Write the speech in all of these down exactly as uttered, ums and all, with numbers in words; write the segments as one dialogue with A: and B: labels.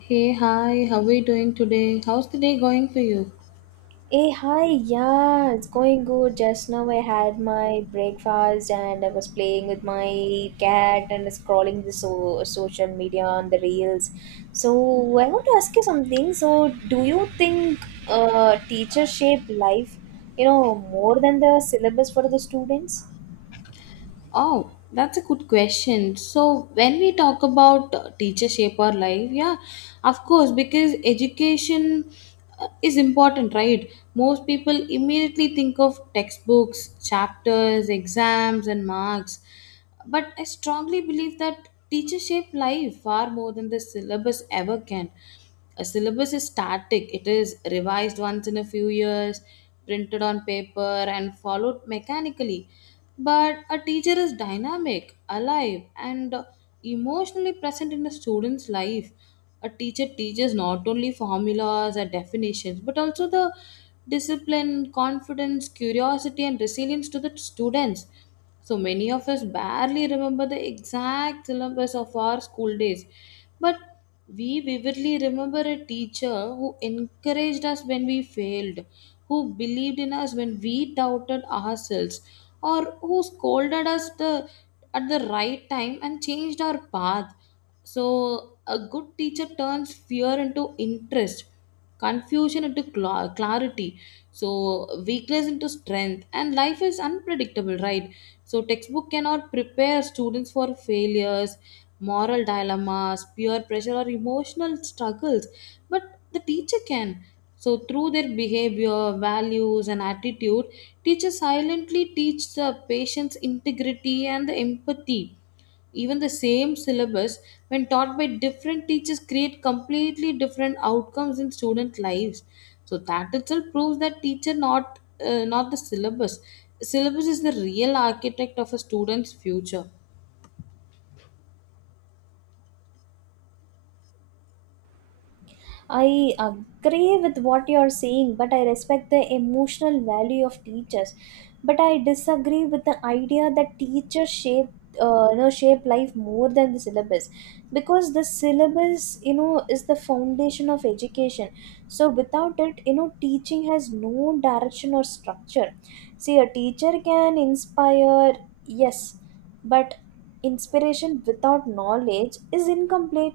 A: Hey, hi, how are you doing today? How's the day going for you?
B: Hey, hi, yeah, it's going good. Just now I had my breakfast and I was playing with my cat and scrolling the so social media on the reels. So I want to ask you something. So do you think uh, teacher shape life, you know, more than the syllabus for the students?
A: Oh, that's a good question. So, when we talk about uh, teacher shape our life, yeah, of course, because education uh, is important, right? Most people immediately think of textbooks, chapters, exams, and marks. But I strongly believe that teachers shape life far more than the syllabus ever can. A syllabus is static, it is revised once in a few years, printed on paper, and followed mechanically. But a teacher is dynamic, alive, and emotionally present in a student's life. A teacher teaches not only formulas or definitions, but also the discipline, confidence, curiosity, and resilience to the students. So many of us barely remember the exact syllabus of our school days, but we vividly remember a teacher who encouraged us when we failed, who believed in us when we doubted ourselves, or who scolded us the, at the right time and changed our path. So, a good teacher turns fear into interest, confusion into cla- clarity, so weakness into strength, and life is unpredictable, right? So, textbook cannot prepare students for failures, moral dilemmas, peer pressure, or emotional struggles, but the teacher can. So, through their behavior, values, and attitude, teachers silently teach the patient's integrity and the empathy. Even the same syllabus, when taught by different teachers, create completely different outcomes in student lives. So that itself proves that teacher, not uh, not the syllabus. Syllabus is the real architect of a student's future.
B: I agree with what you're saying, but I respect the emotional value of teachers. But I disagree with the idea that teachers shape, uh, you know, shape life more than the syllabus, because the syllabus, you know, is the foundation of education. So without it, you know, teaching has no direction or structure. See, a teacher can inspire, yes, but inspiration without knowledge is incomplete,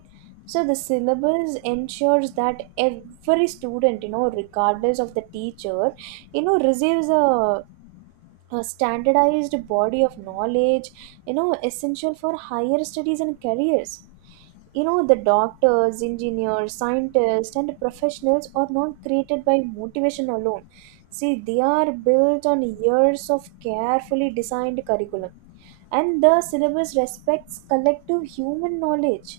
B: so the syllabus ensures that every student, you know, regardless of the teacher, you know, receives a a standardized body of knowledge, you know, essential for higher studies and careers. You know, the doctors, engineers, scientists, and professionals are not created by motivation alone. See, they are built on years of carefully designed curriculum, and the syllabus respects collective human knowledge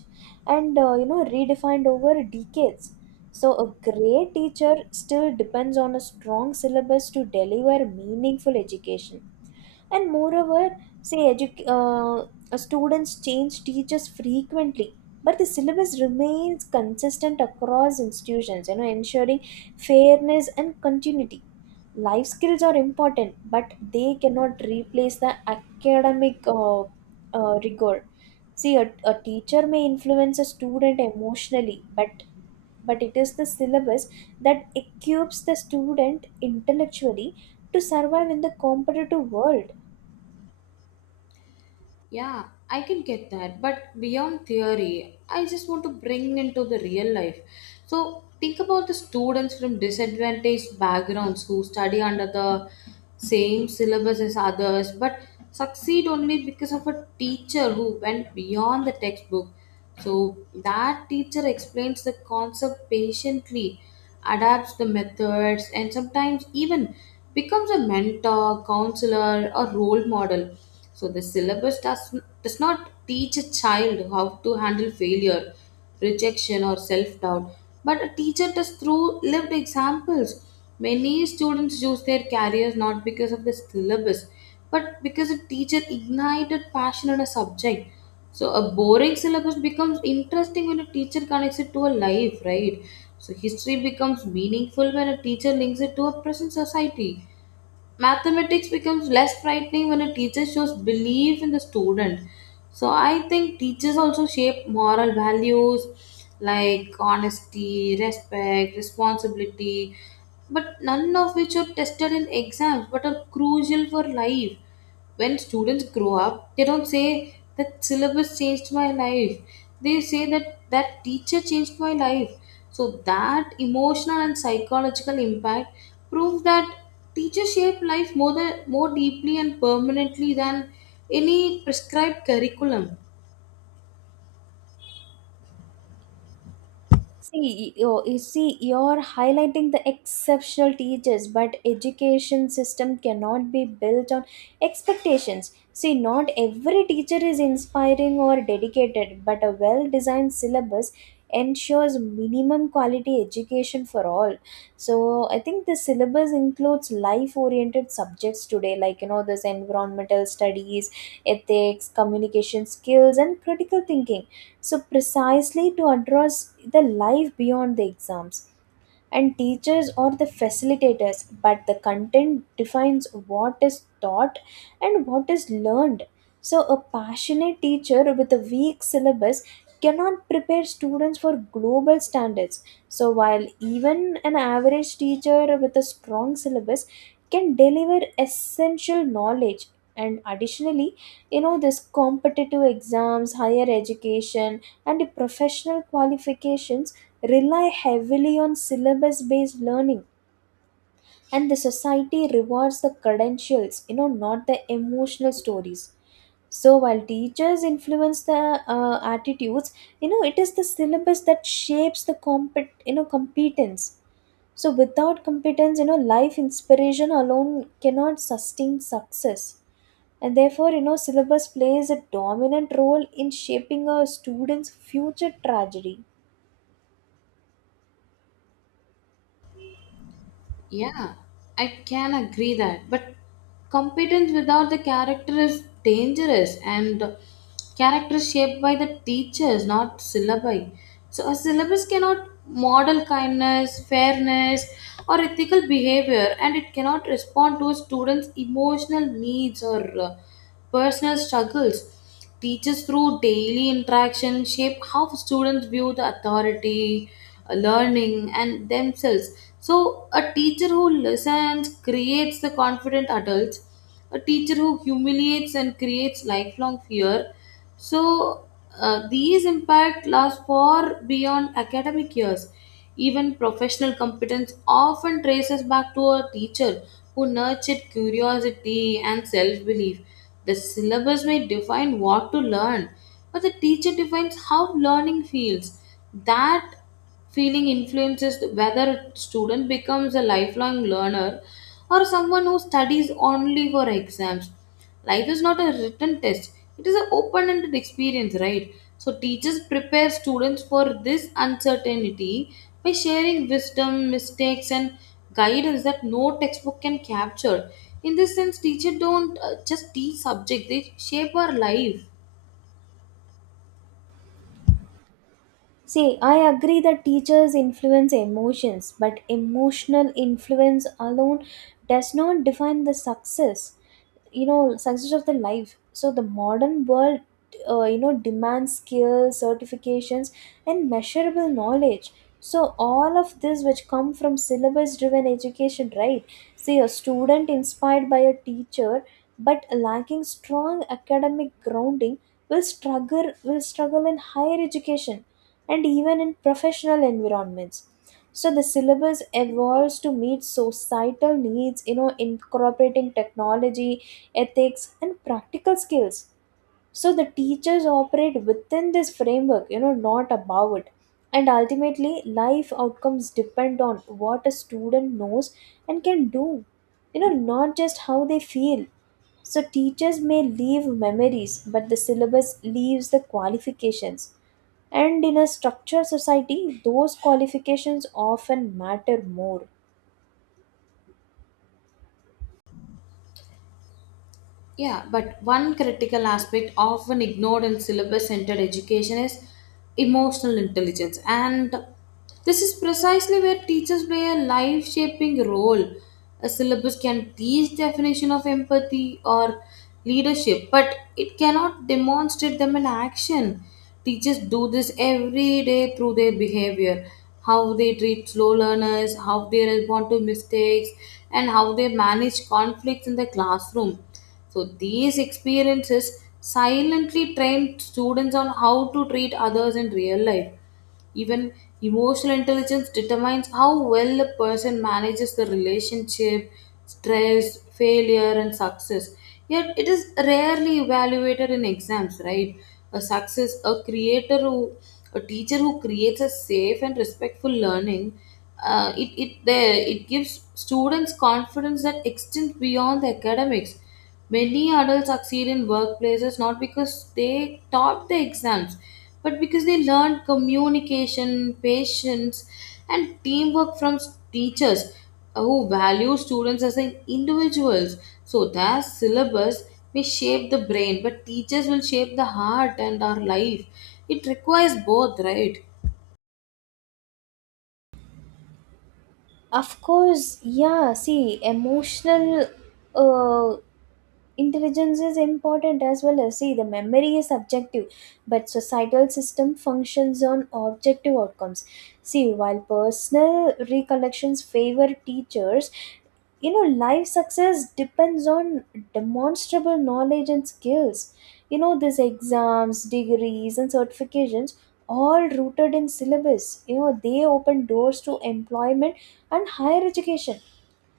B: and, uh, you know, redefined over decades. So, a great teacher still depends on a strong syllabus to deliver meaningful education. And moreover, say edu- uh, uh, students change teachers frequently, but the syllabus remains consistent across institutions, you know, ensuring fairness and continuity. Life skills are important, but they cannot replace the academic uh, uh, rigor. See, a, a teacher may influence a student emotionally, but but it is the syllabus that equips the student intellectually to survive in the competitive world.
A: Yeah, I can get that. But beyond theory, I just want to bring into the real life. So think about the students from disadvantaged backgrounds who study under the same syllabus as others but succeed only because of a teacher who went beyond the textbook. So that teacher explains the concept patiently, adapts the methods, and sometimes even becomes a mentor, counselor, or role model. So the syllabus does, does not teach a child how to handle failure, rejection, or self doubt, but a teacher does through lived examples. Many students choose their careers not because of the syllabus, but because a teacher ignited passion in a subject. So a boring syllabus becomes interesting when a teacher connects it to a life, right? So history becomes meaningful when a teacher links it to a present society. Mathematics becomes less frightening when a teacher shows belief in the student. So I think teachers also shape moral values like honesty, respect, responsibility, but none of which are tested in exams but are crucial for life. When students grow up, they don't say that syllabus changed my life, they say that that teacher changed my life. So that emotional and psychological impact prove that teachers shape life more than more deeply and permanently than any prescribed curriculum.
B: See, you, you see, you're highlighting the exceptional teachers, but education system cannot be built on expectations. See, not every teacher is inspiring or dedicated, but a well-designed syllabus ensures minimum quality education for all. So I think the syllabus includes life oriented subjects today, like, you know, this environmental studies, ethics, communication skills, and critical thinking, so precisely to address the life beyond the exams. And teachers are the facilitators, but the content defines what is taught and what is learned. So a passionate teacher with a weak syllabus cannot prepare students for global standards, so while even an average teacher with a strong syllabus can deliver essential knowledge. And additionally, you know, this competitive exams, higher education, and professional qualifications rely heavily on syllabus based learning, and the society rewards the credentials, you know, not the emotional stories. So while teachers influence the uh, attitudes, you know, it is the syllabus that shapes the compet you know, competence. So without competence, you know, life inspiration alone cannot sustain success, and therefore, you know, syllabus plays a dominant role in shaping a student's future trajectory.
A: Yeah, I can agree that. But competence without the character is dangerous, and character is shaped by the teachers, not syllabi. So a syllabus cannot model kindness, fairness, or ethical behavior, and it cannot respond to a student's emotional needs or uh, personal struggles. Teachers, through daily interaction, shape how students view the authority, uh, learning, and themselves. So, a teacher who listens creates the confident adults, a teacher who humiliates and creates lifelong fear. So, uh, these impact last far beyond academic years. Even professional competence often traces back to a teacher who nurtured curiosity and self belief. The syllabus may define what to learn, but the teacher defines how learning feels. That Feeling influences whether a student becomes a lifelong learner or someone who studies only for exams. Life is not a written test, it is an open ended experience, right? So, teachers prepare students for this uncertainty by sharing wisdom, mistakes, and guidance that no textbook can capture. In this sense, teachers don't uh, just teach subject, they shape our life.
B: See, I agree that teachers influence emotions, but emotional influence alone does not define the success, you know, success of their life. So the modern world, uh, you know, demands skills, certifications, and measurable knowledge, so all of this which come from syllabus driven education, right? See, a student inspired by a teacher but lacking strong academic grounding will struggle will struggle in higher education and even in professional environments. So the syllabus evolves to meet societal needs, you know, incorporating technology, ethics, and practical skills. So the teachers operate within this framework, you know, not above it, and ultimately life outcomes depend on what a student knows and can do, you know, not just how they feel. So teachers may leave memories, but the syllabus leaves the qualifications, and in a structured society those qualifications often matter more.
A: Yeah, but one critical aspect often ignored in syllabus centered education is emotional intelligence. And this is precisely where teachers play a life shaping role. A syllabus can teach definition of empathy or leadership, but it cannot demonstrate them in action. Teachers do this every day through their behavior, how they treat slow learners, how they respond to mistakes, and how they manage conflicts in the classroom. So these experiences silently train students on how to treat others in real life. Even emotional intelligence determines how well a person manages the relationship, stress, failure, and success. Yet it is rarely evaluated in exams, right? A success, a creator who, a teacher who creates a safe and respectful learning, uh, it it there it gives students confidence that extends beyond the academics. Many adults succeed in workplaces not because they taught the exams, but because they learned communication, patience, and teamwork from s- teachers who value students as in- individuals. So, their syllabus may shape the brain, but teachers will shape the heart and our life. It requires both, right?
B: Of course, yeah. See, emotional uh, intelligence is important as well. As, see, the memory is subjective, but societal system functions on objective outcomes. See, while personal recollections favor teachers, you know, life success depends on demonstrable knowledge and skills, you know, these exams, degrees, and certifications, all rooted in syllabus, you know, they open doors to employment and higher education.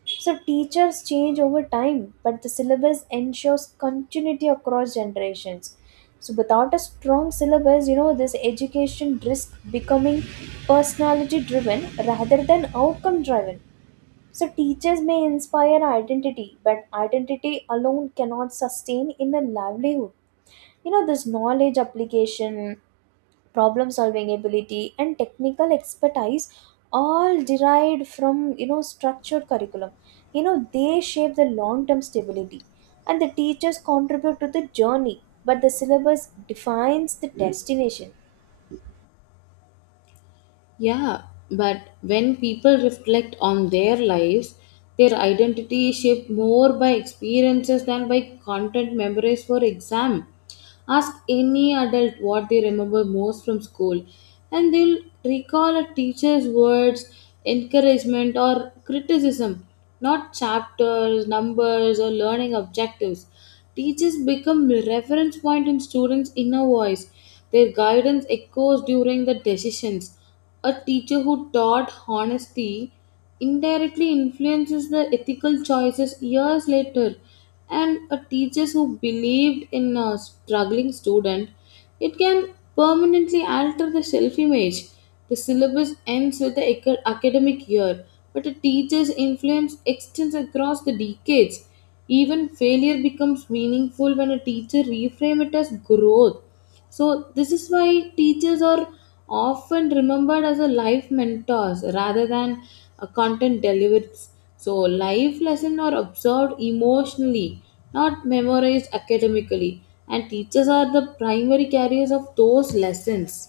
B: So teachers change over time, but the syllabus ensures continuity across generations. So without a strong syllabus, you know, this education risks becoming personality driven rather than outcome driven. So teachers may inspire identity, but identity alone cannot sustain in a livelihood. You know, this knowledge application, problem solving ability, and technical expertise, all derived from, you know, structured curriculum, you know, they shape the long term stability, and the teachers contribute to the journey, but the syllabus defines the destination.
A: Yeah, but when people reflect on their lives, their identity is shaped more by experiences than by content memorized for exam. Ask any adult what they remember most from school, and they'll recall a teacher's words, encouragement, or criticism, not chapters, numbers, or learning objectives. Teachers become reference point in students' inner voice. Their guidance echoes during the decisions. A teacher who taught honesty indirectly influences the ethical choices years later, and a teacher who believed in a struggling student, it can permanently alter the self image. The syllabus ends with the ac- academic year, but a teacher's influence extends across the decades. Even failure becomes meaningful when a teacher reframes it as growth. So this is why teachers are often remembered as a life mentors rather than a content deliverers. So life lessons are observed emotionally, not memorized academically, and teachers are the primary carriers of those lessons.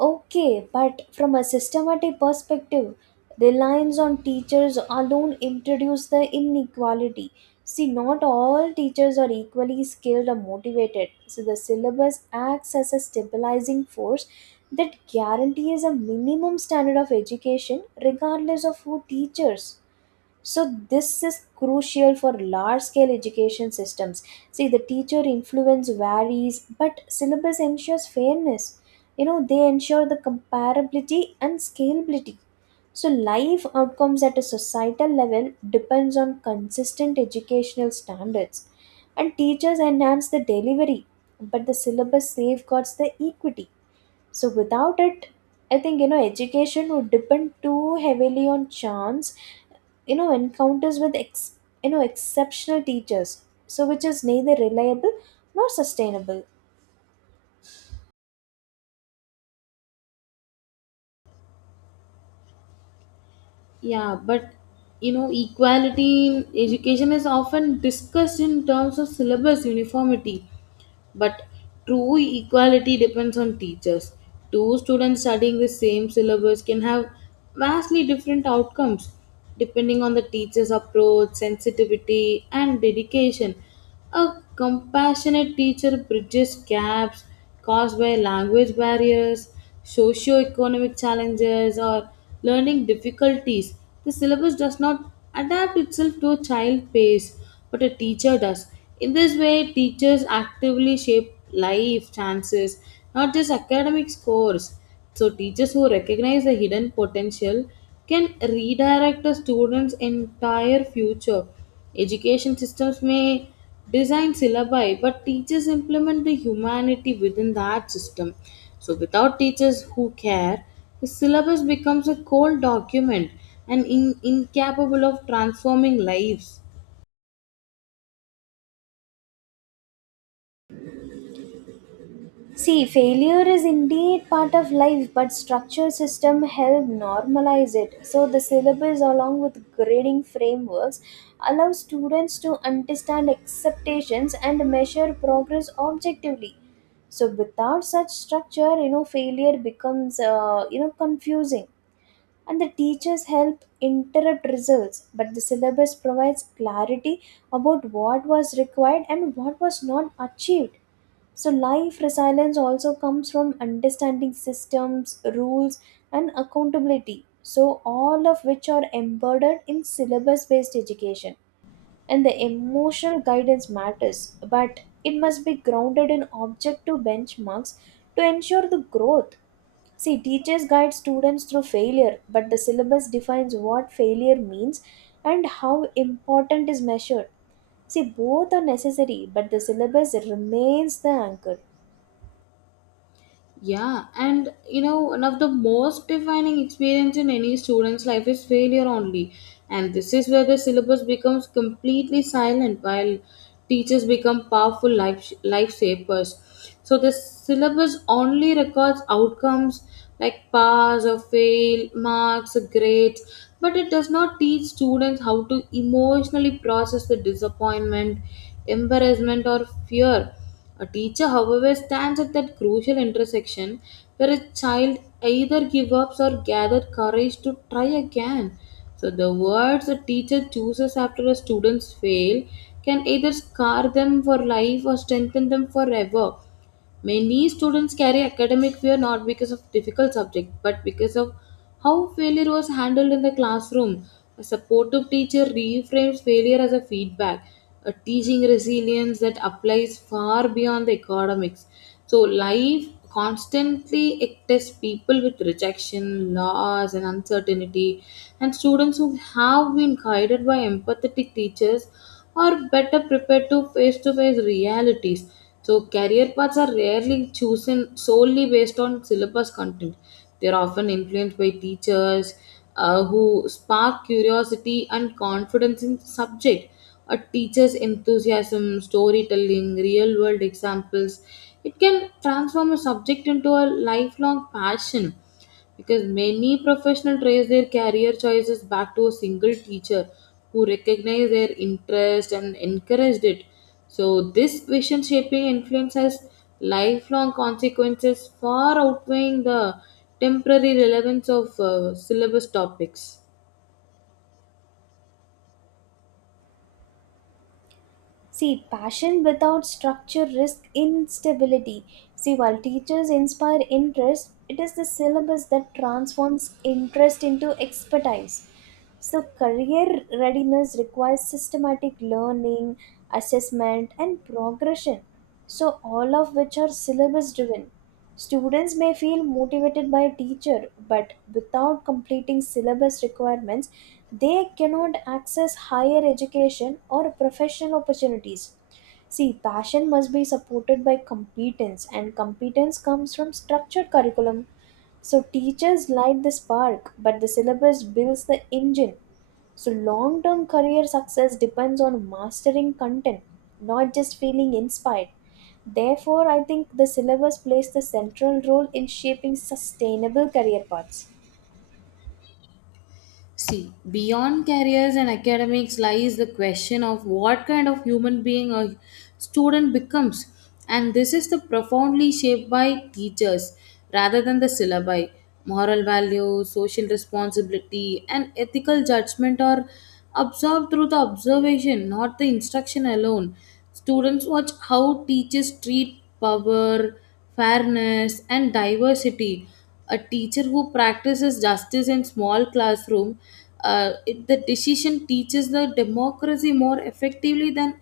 B: Okay, but from a systematic perspective, reliance on teachers alone introduces the inequality. See, not all teachers are equally skilled or motivated. So the syllabus acts as a stabilizing force that guarantees a minimum standard of education regardless of who teaches. So this is crucial for large scale education systems. See, the teacher influence varies, but syllabus ensures fairness, you know, they ensure the comparability and scalability. So life outcomes at a societal level depends on consistent educational standards, and teachers enhance the delivery, but the syllabus safeguards the equity. So without it, I think, you know, education would depend too heavily on chance, you know encounters with ex- you know, exceptional teachers, so which is neither reliable nor sustainable.
A: Yeah, but you know, equality in education is often discussed in terms of syllabus uniformity. But true equality depends on teachers. Two students studying the same syllabus can have vastly different outcomes depending on the teacher's approach, sensitivity, and dedication. A compassionate teacher bridges gaps caused by language barriers, socio-economic challenges, or learning difficulties. The syllabus does not adapt itself to a child pace, but a teacher does. In this way, teachers actively shape life chances, not just academic scores. So, teachers who recognize the hidden potential can redirect a student's entire future. Education systems may design syllabi, but teachers implement the humanity within that system. So, without teachers who care, the syllabus becomes a cold document and in- incapable of transforming lives.
B: See, failure is indeed part of life, but structure system help normalize it. So the syllabus along with grading frameworks allow students to understand expectations and measure progress objectively. So without such structure, you know, failure becomes, uh, you know, confusing, and the teachers help interrupt results, but the syllabus provides clarity about what was required and what was not achieved. So life resilience also comes from understanding systems rules and accountability, so all of which are embedded in syllabus based education. And the emotional guidance matters, but it must be grounded in objective benchmarks to ensure the growth. See, teachers guide students through failure, but the syllabus defines what failure means and how important is measured. See, both are necessary, but the syllabus remains the anchor.
A: Yeah, and you know, one of the most defining experience in any student's life is failure only. And this is where the syllabus becomes completely silent while teachers become powerful life lifesavers. So the syllabus only records outcomes like pass or fail, marks, or grades, but it does not teach students how to emotionally process the disappointment, embarrassment or fear. A teacher, however, stands at that crucial intersection where a child either gives up or gathers courage to try again. So, the words a teacher chooses after a student's fail can either scar them for life or strengthen them forever. Many students carry academic fear not because of difficult subject but because of how failure was handled in the classroom. A supportive teacher reframes failure as a feedback, a teaching resilience that applies far beyond the academics. So life constantly it tests people with rejection, loss and uncertainty, and students who have been guided by empathetic teachers are better prepared to face to face realities. So, career paths are rarely chosen solely based on syllabus content. They are often influenced by teachers uh, who spark curiosity and confidence in the subject. A teacher's enthusiasm, storytelling, real world examples, it can transform a subject into a lifelong passion because many professionals trace their career choices back to a single teacher who recognized their interest and encouraged it. So, this vision shaping influence has lifelong consequences far outweighing the temporary relevance of uh, syllabus topics.
B: See, passion without structure risks instability. See, while teachers inspire interest, it is the syllabus that transforms interest into expertise. So, career readiness requires systematic learning, assessment, and progression. So, all of which are syllabus driven. Students may feel motivated by a teacher, but without completing syllabus requirements, they cannot access higher education or professional opportunities. See, passion must be supported by competence, and competence comes from structured curriculum. So, teachers light the spark, but the syllabus builds the engine. So, long term career success depends on mastering content, not just feeling inspired. Therefore, I think the syllabus plays the central role in shaping sustainable career paths.
A: See, beyond careers and academics lies the question of what kind of human being a student becomes, and this is the profoundly shaped by teachers rather than the syllabi. Moral values, social responsibility, and ethical judgment are absorbed through the observation, not the instruction alone. Students watch how teachers treat power, fairness, and diversity. A teacher who practices justice in small classroom uh, it- the decision teaches the democracy more effectively than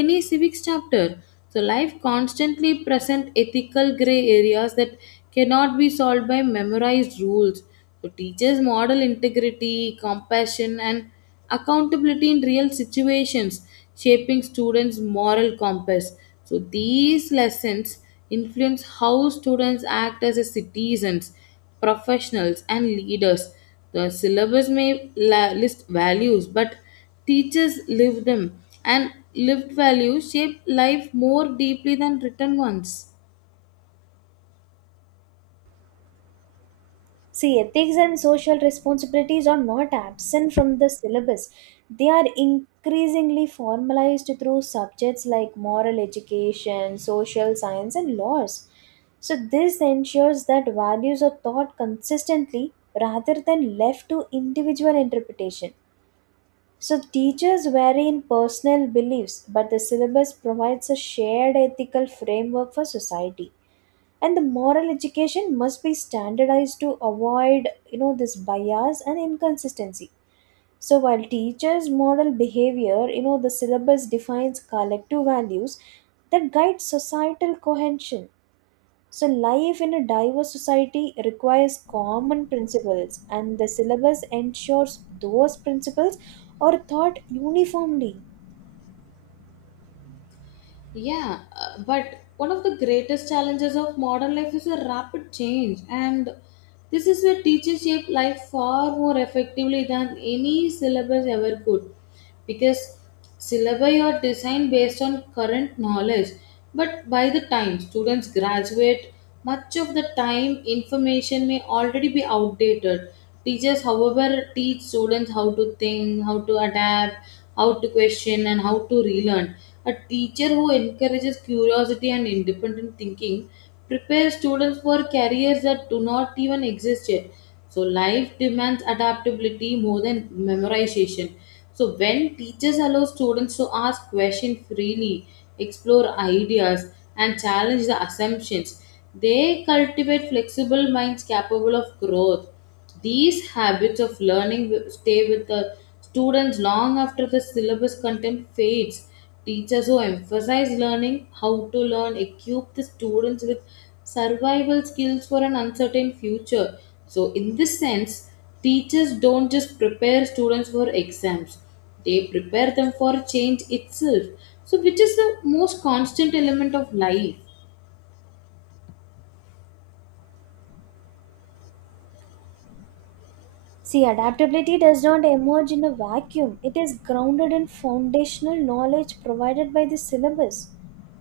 A: any civics chapter. So life constantly present ethical gray areas that cannot be solved by memorized rules. So teachers model integrity, compassion, and accountability in real situations, shaping students' moral compass. So these lessons influence how students act as a citizens, professionals, and leaders. The syllabus may la- list values, but teachers live them, and lived values shape life more deeply than written ones.
B: See, ethics and social responsibilities are not absent from the syllabus. They are increasingly formalized through subjects like moral education, social science, and laws. So, this ensures that values are taught consistently rather than left to individual interpretation. So, teachers vary in personal beliefs, but the syllabus provides a shared ethical framework for society, and the moral education must be standardized to avoid, you know, this bias and inconsistency. So while teachers model behavior, you know, the syllabus defines collective values that guide societal cohesion. So life in a diverse society requires common principles, and the syllabus ensures those principles are taught uniformly.
A: Yeah, uh, but one of the greatest challenges of modern life is a rapid change, and this is where teachers shape life far more effectively than any syllabus ever could, because syllabi are designed based on current knowledge, but by the time students graduate, much of the time information may already be outdated. Teachers, however, teach students how to think, how to adapt, how to question, and how to relearn. A teacher who encourages curiosity and independent thinking prepares students for careers that do not even exist yet. So life demands adaptability more than memorization. So when teachers allow students to ask questions freely, explore ideas, and challenge the assumptions, they cultivate flexible minds capable of growth. These habits of learning wi- stay with the students long after the syllabus content fades. Teachers who emphasize learning, how to learn, equip the students with survival skills for an uncertain future. So, in this sense, teachers don't just prepare students for exams, they prepare them for change itself. So, which is the most constant element of life?
B: See, adaptability does not emerge in a vacuum. It is grounded in foundational knowledge provided by the syllabus.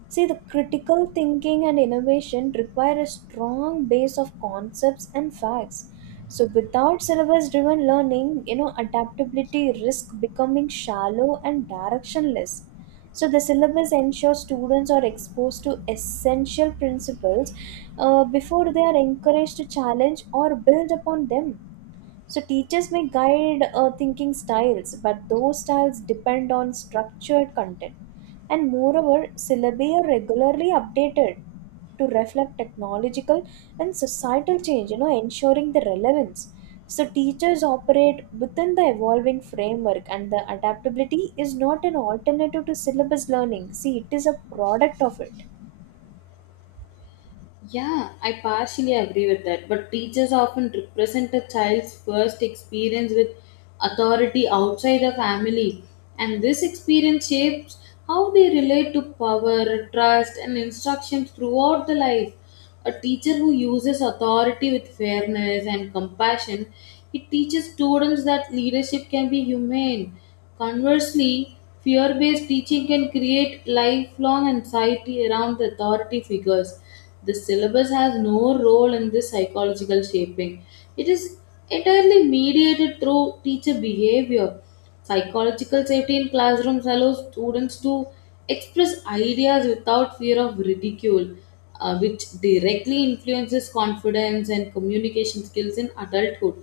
B: See, the critical thinking and innovation require a strong base of concepts and facts. So, without syllabus driven learning, you know, adaptability risks becoming shallow and directionless. So, the syllabus ensures students are exposed to essential principles uh, before they are encouraged to challenge or build upon them. So teachers may guide uh, thinking styles, but those styles depend on structured content. And moreover, syllabi are regularly updated to reflect technological and societal change, you know, ensuring the relevance. So teachers operate within the evolving framework, and the adaptability is not an alternative to syllabus learning. See, it is a product of it.
A: Yeah, I partially agree with that. But teachers often represent a child's first experience with authority outside the family, and this experience shapes how they relate to power, trust, and instruction throughout the life. A teacher who uses authority with fairness and compassion, he teaches students that leadership can be humane. Conversely, fear based teaching can create lifelong anxiety around the authority figures. The syllabus has no role in this psychological shaping. It is entirely mediated through teacher behavior. Psychological safety in classrooms allows students to express ideas without fear of ridicule, uh, which directly influences confidence and communication skills in adulthood.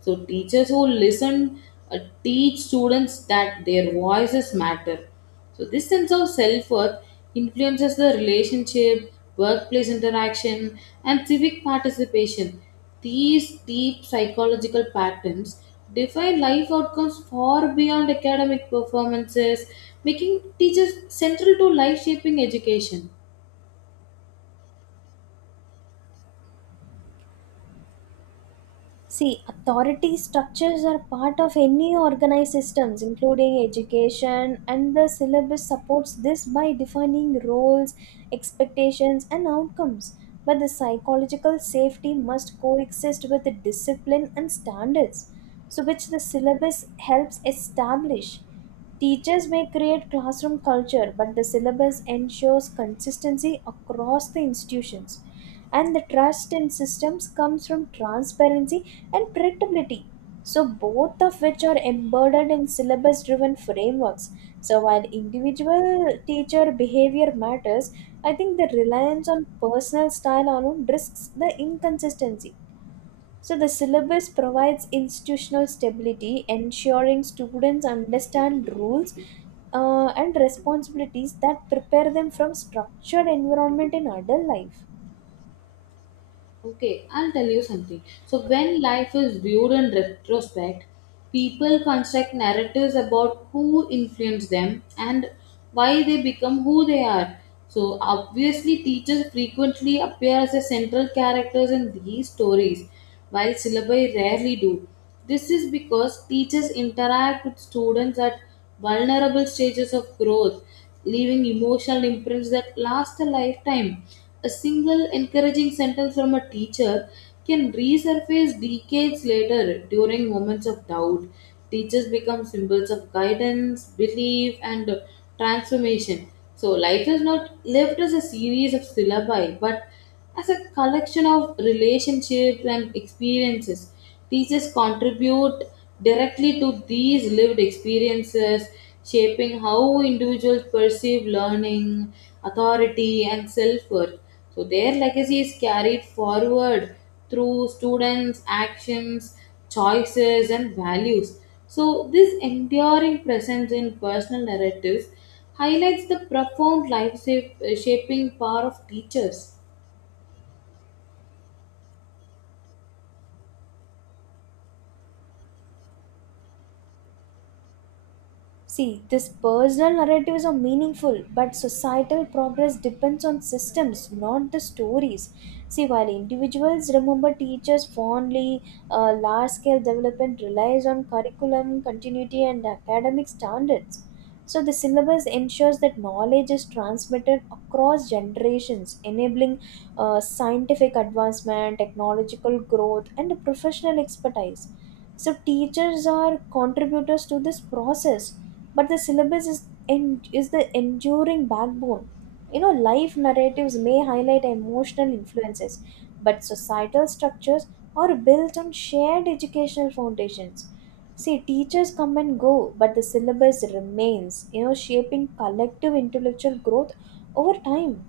A: So, teachers who listen uh, teach students that their voices matter. So, this sense of self worth influences the relationship, workplace interaction, and civic participation. These deep psychological patterns define life outcomes far beyond academic performances, making teachers central to life shaping education.
B: See, authority structures are part of any organized systems, including education, and the syllabus supports this by defining roles, expectations, and outcomes. But the psychological safety must coexist with the discipline and standards, so which the syllabus helps establish. Teachers may create classroom culture, but the syllabus ensures consistency across the institutions. And the trust in systems comes from transparency and predictability. So, both of which are embedded in syllabus driven frameworks. So, while individual teacher behavior matters, I think the reliance on personal style alone risks the inconsistency. So the syllabus provides institutional stability, ensuring students understand rules uh, and responsibilities that prepare them from structured environment in adult life.
A: Okay, I'll tell you something. So, when life is viewed in retrospect, people construct narratives about who influenced them and why they become who they are. So, obviously, teachers frequently appear as the central characters in these stories, while syllabi rarely do. This is because teachers interact with students at vulnerable stages of growth, leaving emotional imprints that last a lifetime. A single encouraging sentence from a teacher can resurface decades later during moments of doubt. Teachers become symbols of guidance, belief, and transformation. So, life is not lived as a series of syllabi, but as a collection of relationships and experiences. Teachers contribute directly to these lived experiences, shaping how individuals perceive learning, authority, and self worth. So, their legacy is carried forward through students' actions, choices, and values. So, this enduring presence in personal narratives highlights the profound life sa- shaping power of teachers.
B: See, this personal narratives are meaningful, but societal progress depends on systems, not the stories. See, while individuals remember teachers fondly, uh, large scale development relies on curriculum continuity and academic standards. So, the syllabus ensures that knowledge is transmitted across generations, enabling uh, scientific advancement, technological growth, and professional expertise. So, teachers are contributors to this process, but the syllabus is en- is the enduring backbone. You know, life narratives may highlight emotional influences, but societal structures are built on shared educational foundations. See, teachers come and go, but the syllabus remains, you know, shaping collective intellectual growth over time.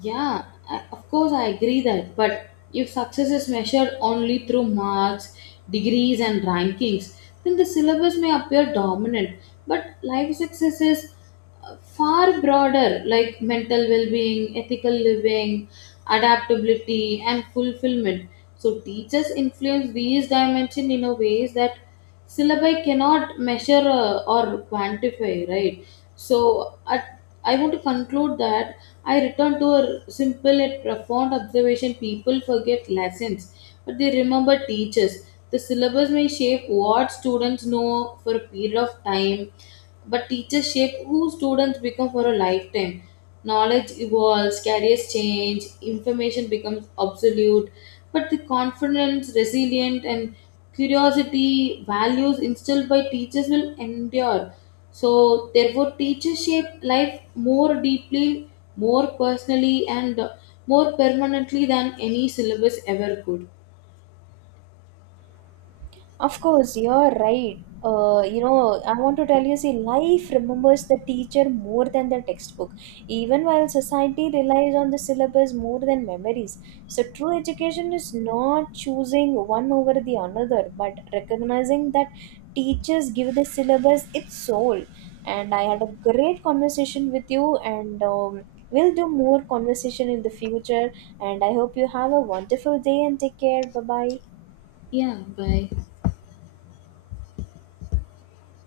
A: Yeah, I- of course I agree that. But if success is measured only through marks, degrees, and rankings, then the syllabus may appear dominant. But life success is uh, far broader, like mental well being, ethical living, adaptability, and fulfillment. So teachers influence these dimensions in a ways that syllabi cannot measure uh, or quantify, right? So at, I want to conclude that I return to a simple yet profound observation. People forget lessons, but they remember teachers. The syllabus may shape what students know for a period of time, but teachers shape who students become for a lifetime. Knowledge evolves, careers change, information becomes obsolete, but the confidence, resilience, and curiosity values instilled by teachers will endure. So, therefore, teachers shape life more deeply, more personally, and more permanently than any syllabus ever could.
B: Of course, you're right. Uh, you know, I want to tell you, see, life remembers the teacher more than the textbook, even while society relies on the syllabus more than memories. So, true education is not choosing one over the another, but recognizing that teachers give the syllabus its soul. And I had a great conversation with you, and um, we'll do more conversation in the future. And I hope you have a wonderful day and take care. Bye bye.
A: Yeah, bye.